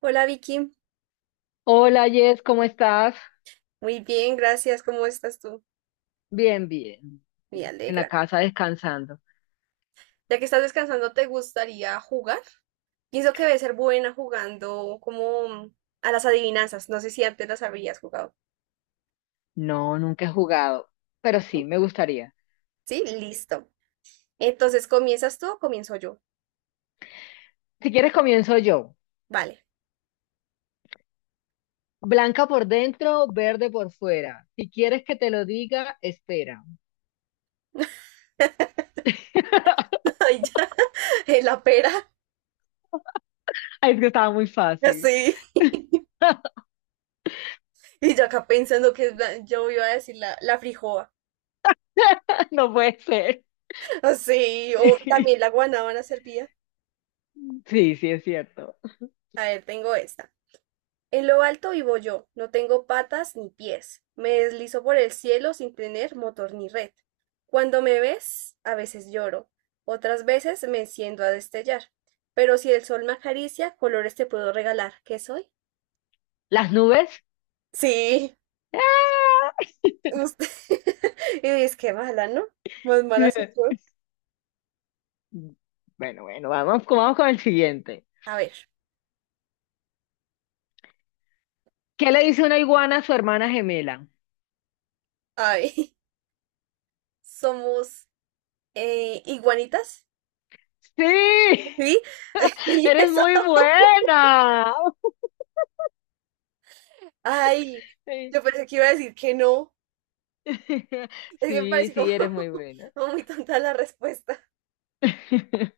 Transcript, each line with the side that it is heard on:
right: Hola Vicky,
left: Hola Jess, ¿cómo estás?
right: muy bien, gracias. ¿Cómo estás tú?
left: Bien, bien.
right: Me
left: En la
right: alegra.
left: casa descansando.
right: Ya que estás descansando, ¿te gustaría jugar? Pienso que debe ser buena jugando como a las adivinanzas. No sé si antes las habrías jugado.
left: No, nunca he jugado, pero sí,
right: ¿No?
left: me gustaría.
right: Sí, listo. Entonces, ¿comienzas tú o comienzo yo?
left: Si quieres comienzo yo.
right: Vale.
left: Blanca por dentro, verde por fuera. Si quieres que te lo diga, espera.
right: Ay, ya, en la pera.
left: Ay, es que estaba muy fácil.
right: Así. Y yo acá pensando que es yo iba a decir la frijoa.
left: No puede ser.
right: Así. O también la guanábana servía.
left: Sí, sí, es cierto.
right: A ver, tengo esta. En lo alto vivo yo, no tengo patas ni pies, me deslizo por el cielo sin tener motor ni red. Cuando me ves, a veces lloro, otras veces me enciendo a destellar, pero si el sol me acaricia, colores te puedo regalar. ¿Qué soy?
left: ¿Las nubes?
right: Sí,
left: ¡Ah!
right: usted. Y dices, qué mala, ¿no? Más mala soy yo.
left: Bueno, bueno, vamos con el siguiente.
right: A ver,
left: ¿Qué le dice una iguana a su hermana gemela?
right: a ver, somos iguanitas,
left: Sí,
right: ¿sí? Y
left: eres
right: eso.
left: muy buena.
right: Ay,
left: Sí,
right: yo pensé que iba a decir que no. Es que me
left: sí,
right: parece como,
left: sí, eres muy buena.
right: como muy tonta la respuesta.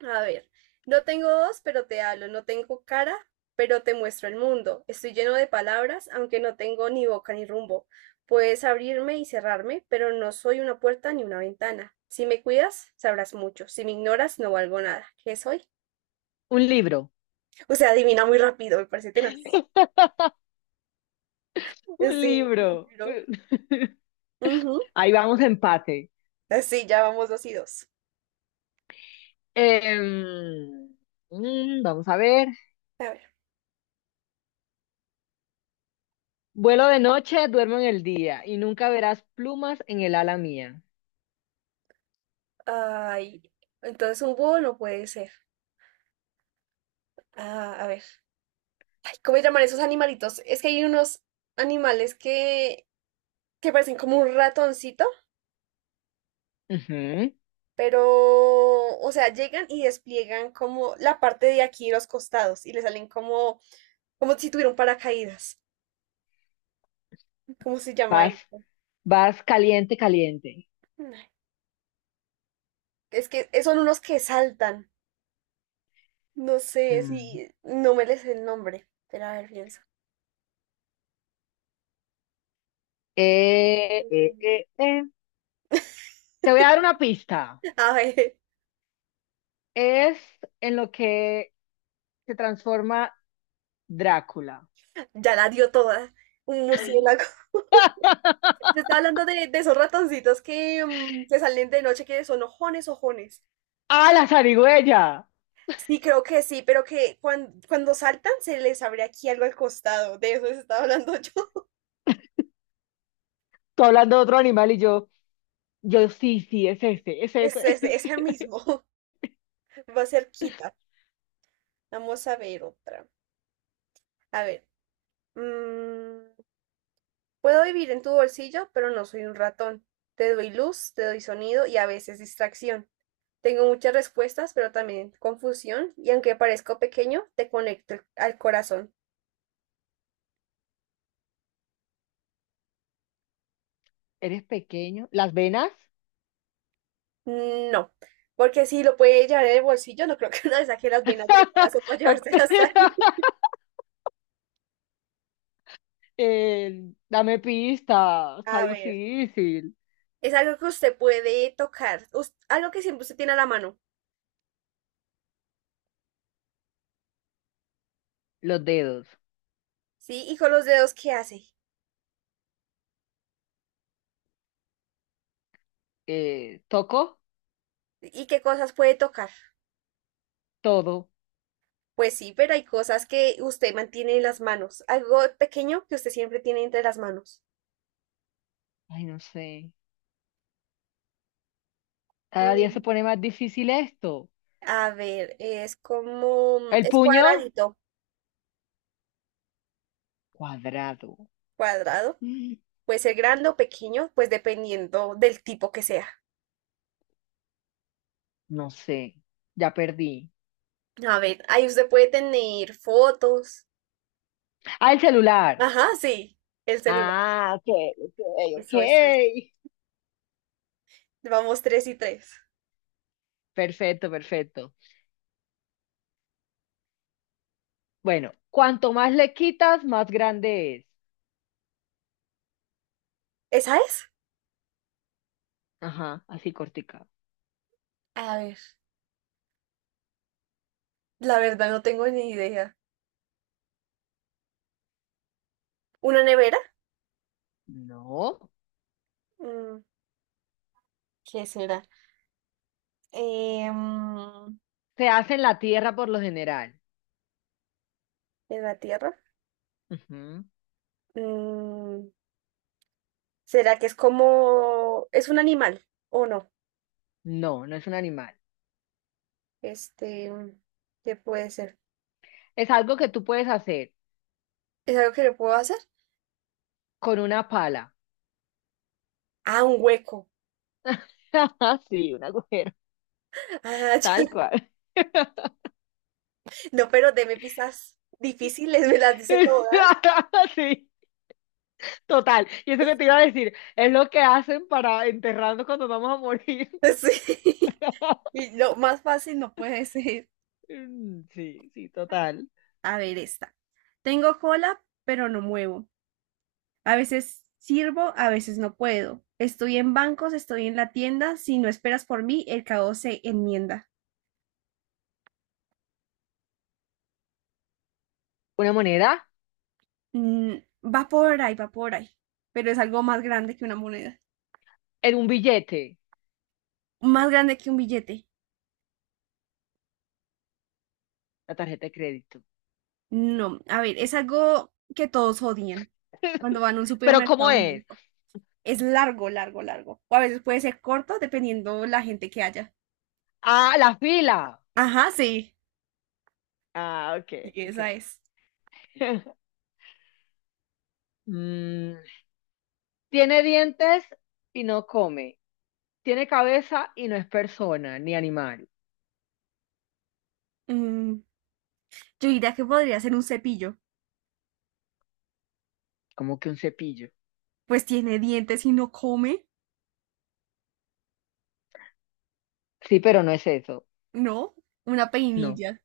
right: A ver, no tengo voz, pero te hablo, no tengo cara, pero te muestro el mundo. Estoy lleno de palabras, aunque no tengo ni boca ni rumbo. Puedes abrirme y cerrarme, pero no soy una puerta ni una ventana. Si me cuidas, sabrás mucho. Si me ignoras, no valgo nada. ¿Qué soy?
left: Un libro,
right: O sea, adivina muy rápido, me parece tenaz.
left: un
right: Sí,
left: libro.
right: pero- ujú.
left: Ahí vamos, empate.
right: Sí, ya vamos dos y dos.
left: Em, vamos a ver.
right: A ver.
left: Vuelo de noche, duermo en el día y nunca verás plumas en el ala mía.
right: Ay, entonces un búho no puede ser. Ah, a ver. ¿Cómo se llaman esos animalitos? Es que hay unos animales que parecen como un ratoncito,
left: Ujú.
right: pero, o sea, llegan y despliegan como la parte de aquí de los costados y le salen como, como si tuvieran paracaídas. ¿Cómo se llama
left: Vas,
right: eso?
left: vas caliente, caliente.
right: Es que son unos que saltan. No sé si,
left: Mm.
right: no me les sé el nombre. Espera, a ver, pienso.
left: Eh, eh, eh, eh. Te voy a dar una pista.
right: A ver,
left: Es en lo que se transforma Drácula.
right: ya la dio toda. Un murciélago.
left: ¡Ah!
right: Yo estaba hablando de esos ratoncitos que, mm, que salen de noche, que son ojones, ojones.
left: ¡Ah, la zarigüeya!
right: Sí, creo que sí, pero que cuando saltan se les abre aquí algo al costado. De eso les estaba hablando yo.
left: Tú hablando de otro animal y yo sí, sí, es ese, es
right: Es
left: ese.
right: ese, ese mismo. Va cerquita. Vamos a ver otra. A ver. Mm, puedo vivir en tu bolsillo, pero no soy un ratón. Te doy luz, te doy sonido y a veces distracción. Tengo muchas respuestas, pero también confusión. Y aunque parezco pequeño, te conecto al corazón.
left: Eres pequeño. ¿Las venas?
right: No, porque si lo puede llevar en el bolsillo, no creo que no le saque las venas del brazo para
left: Pa-
right: llevárselas ahí.
left: Dame pista, está
right: A ver,
left: difícil.
right: es algo que usted puede tocar, algo que siempre usted tiene a la mano,
left: Los dedos.
right: ¿sí? Y con los dedos, ¿qué hace?
left: ¿Toco?
right: ¿Y qué cosas puede tocar?
left: Todo.
right: Pues sí, pero hay cosas que usted mantiene en las manos, algo pequeño que usted siempre tiene entre las manos.
left: Ay, no sé. Cada día se
right: Mm,
left: pone más difícil esto.
right: a ver, es como, mm,
left: ¿El
right: es
left: puño?
right: cuadradito,
left: Cuadrado.
right: cuadrado,
left: Mm,
right: puede ser grande o pequeño, pues dependiendo del tipo que sea.
left: No sé. Ya perdí.
right: A ver, ahí usted puede tener fotos.
left: Al celular.
right: Ajá, sí, el celular.
left: Ah, ok, ok, ok.
right: Eso, eso. Vamos tres y tres.
left: Perfecto, perfecto. Bueno, cuanto más le quitas, más grande es.
right: ¿Esa es?
left: Ajá, así cortica.
right: A ver, la verdad no tengo ni idea. ¿Una nevera?
left: No.
right: Mm, ¿qué será? Eh, mm,
left: Se hace en la tierra por lo general.
right: ¿En la tierra?
left: Ujú.
right: Mm, ¿será que es como... es un animal o no?
left: No, no es un animal.
right: Este, mm, ¿Qué puede ser?
left: Es algo que tú puedes hacer
right: ¿Es algo que le puedo hacer?
left: con una pala.
right: Ah, un hueco.
left: Sí, un agujero,
right: Ah,
left: tal
right: ya.
left: cual.
right: No, pero deme pistas difíciles, me las dice todas.
left: Sí, total. Y eso que te iba a decir, es lo que hacen para enterrarnos cuando vamos a morir.
right: Sí. Y lo más fácil no puede ser.
left: Mm, sí, sí, total.
right: A ver, esta. Tengo cola, pero no muevo. A veces sirvo, a veces no puedo. Estoy en bancos, estoy en la tienda. Si no esperas por mí, el caos se enmienda.
left: Una moneda
right: Mm, va por ahí, va por ahí. Pero es algo más grande que una moneda.
left: en un billete,
right: Más grande que un billete.
left: la tarjeta de crédito.
right: No, a ver, es algo que todos odian cuando van a un
left: Pero ¿cómo
right: supermercado. A un
left: es?
right: banco. Es largo, largo, largo. O a veces puede ser corto dependiendo la gente que haya.
left: Ah, la fila.
right: Ajá, sí.
left: Ah, ok,
right: Sí, esa
left: ok.
right: es.
left: Mm, tiene dientes y no come. Tiene cabeza y no es persona ni animal.
right: Mm, yo diría que podría ser un cepillo.
left: Como que un cepillo.
right: Pues tiene dientes y no come.
left: Sí, pero no es eso.
right: No, una
left: No,
right: peinilla,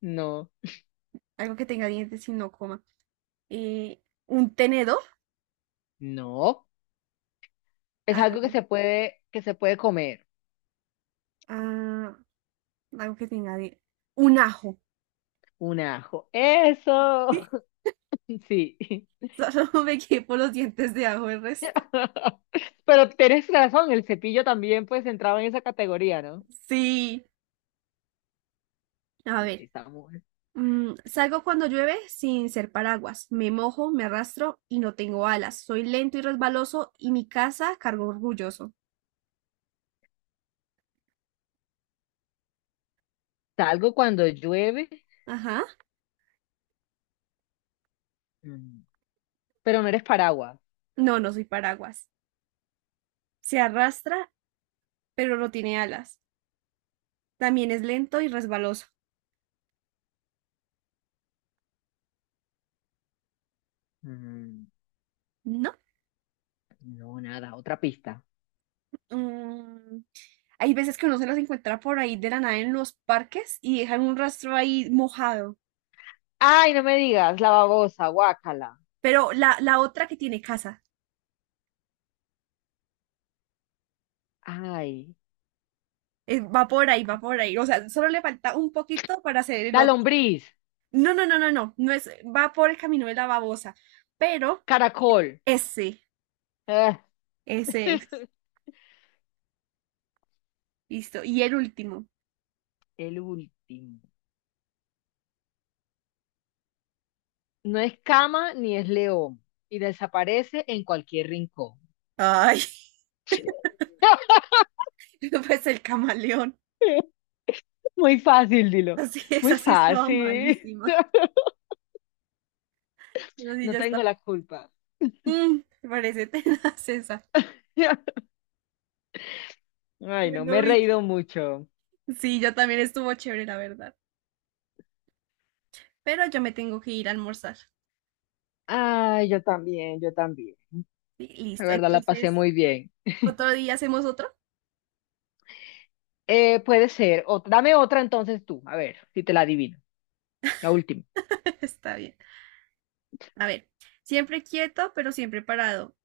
left: no,
right: algo que tenga dientes y no coma. Eh, un tenedor,
left: no. Es algo
right: algo,
left: que se puede comer.
right: ah, algo que tenga dientes. Un ajo.
left: Un ajo. Eso. Sí.
right: Solo me quedé por los dientes de ajo el resto.
left: Pero tienes razón, el cepillo también pues entraba en esa categoría, ¿no?
right: Sí, a
left: Sí, sí,
right: ver.
left: está muy-
right: Mm, salgo cuando llueve sin ser paraguas. Me mojo, me arrastro y no tengo alas. Soy lento y resbaloso y mi casa cargo orgulloso.
left: Salgo cuando llueve,
right: Ajá.
left: mm, pero no eres paraguas.
right: No, no soy paraguas. Se arrastra, pero no tiene alas. También es lento y resbaloso.
left: Mm,
right: ¿No?
left: No, nada, otra pista.
right: Mm, hay veces que uno se las encuentra por ahí de la nada en los parques y dejan un rastro ahí mojado.
left: Ay, no me digas, la babosa, guácala.
right: Pero la otra que tiene casa,
left: Ay,
right: va por ahí, va por ahí. O sea, solo le falta un poquito para hacer el
left: la
right: otro.
left: lombriz,
right: No, no, no, no, no. No es, va por el camino de la babosa. Pero
left: caracol.
right: ese,
left: Ah,
right: ese es. Listo. Y el último.
left: el último. No es cama ni es león y desaparece en cualquier rincón.
right: Ay, pues el camaleón.
left: Muy fácil, dilo.
right: Así es,
left: Muy
right: así estaba
left: fácil.
right: malísima. Así
left: No
right: ya está.
left: tengo la culpa.
right: Mm, me parece tenaz esa.
left: Ay, no, me
right: Bueno,
left: he
right: Vicky.
left: reído mucho.
right: Sí, yo también estuvo chévere, la verdad. Pero yo me tengo que ir a almorzar.
left: Ay, yo también, yo también.
right: Sí,
left: La
right: listo.
left: verdad la pasé
right: Entonces,
left: muy bien.
right: otro día hacemos otro.
left: Puede ser. Dame otra entonces tú, a ver si te la adivino. La última.
right: Está bien. A ver, siempre quieto, pero siempre parado.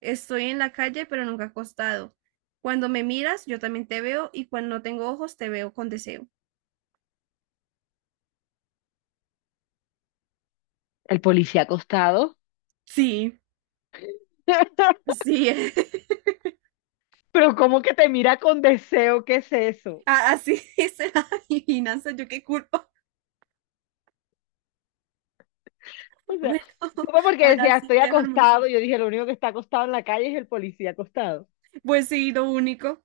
right: Estoy en la calle, pero nunca acostado. Cuando me miras, yo también te veo y cuando no tengo ojos, te veo con deseo.
left: El policía acostado.
right: Sí, sí.
left: Pero ¿cómo que te mira con deseo? ¿Qué es eso?
right: Así es la adivinanza. Yo qué culpa.
left: O
right: Bueno,
left: sea, supe porque
right: ahora
left: decía,
right: sí
left: estoy
right: te voy a almorzar.
left: acostado. Yo dije, lo único que está acostado en la calle es el policía acostado.
right: Pues sí, lo único.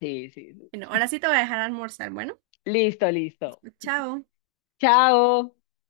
left: Sí, sí,
right: Bueno,
left: sí.
right: ahora sí te voy a dejar almorzar. Bueno,
left: Listo, listo.
right: chao.
left: Chao.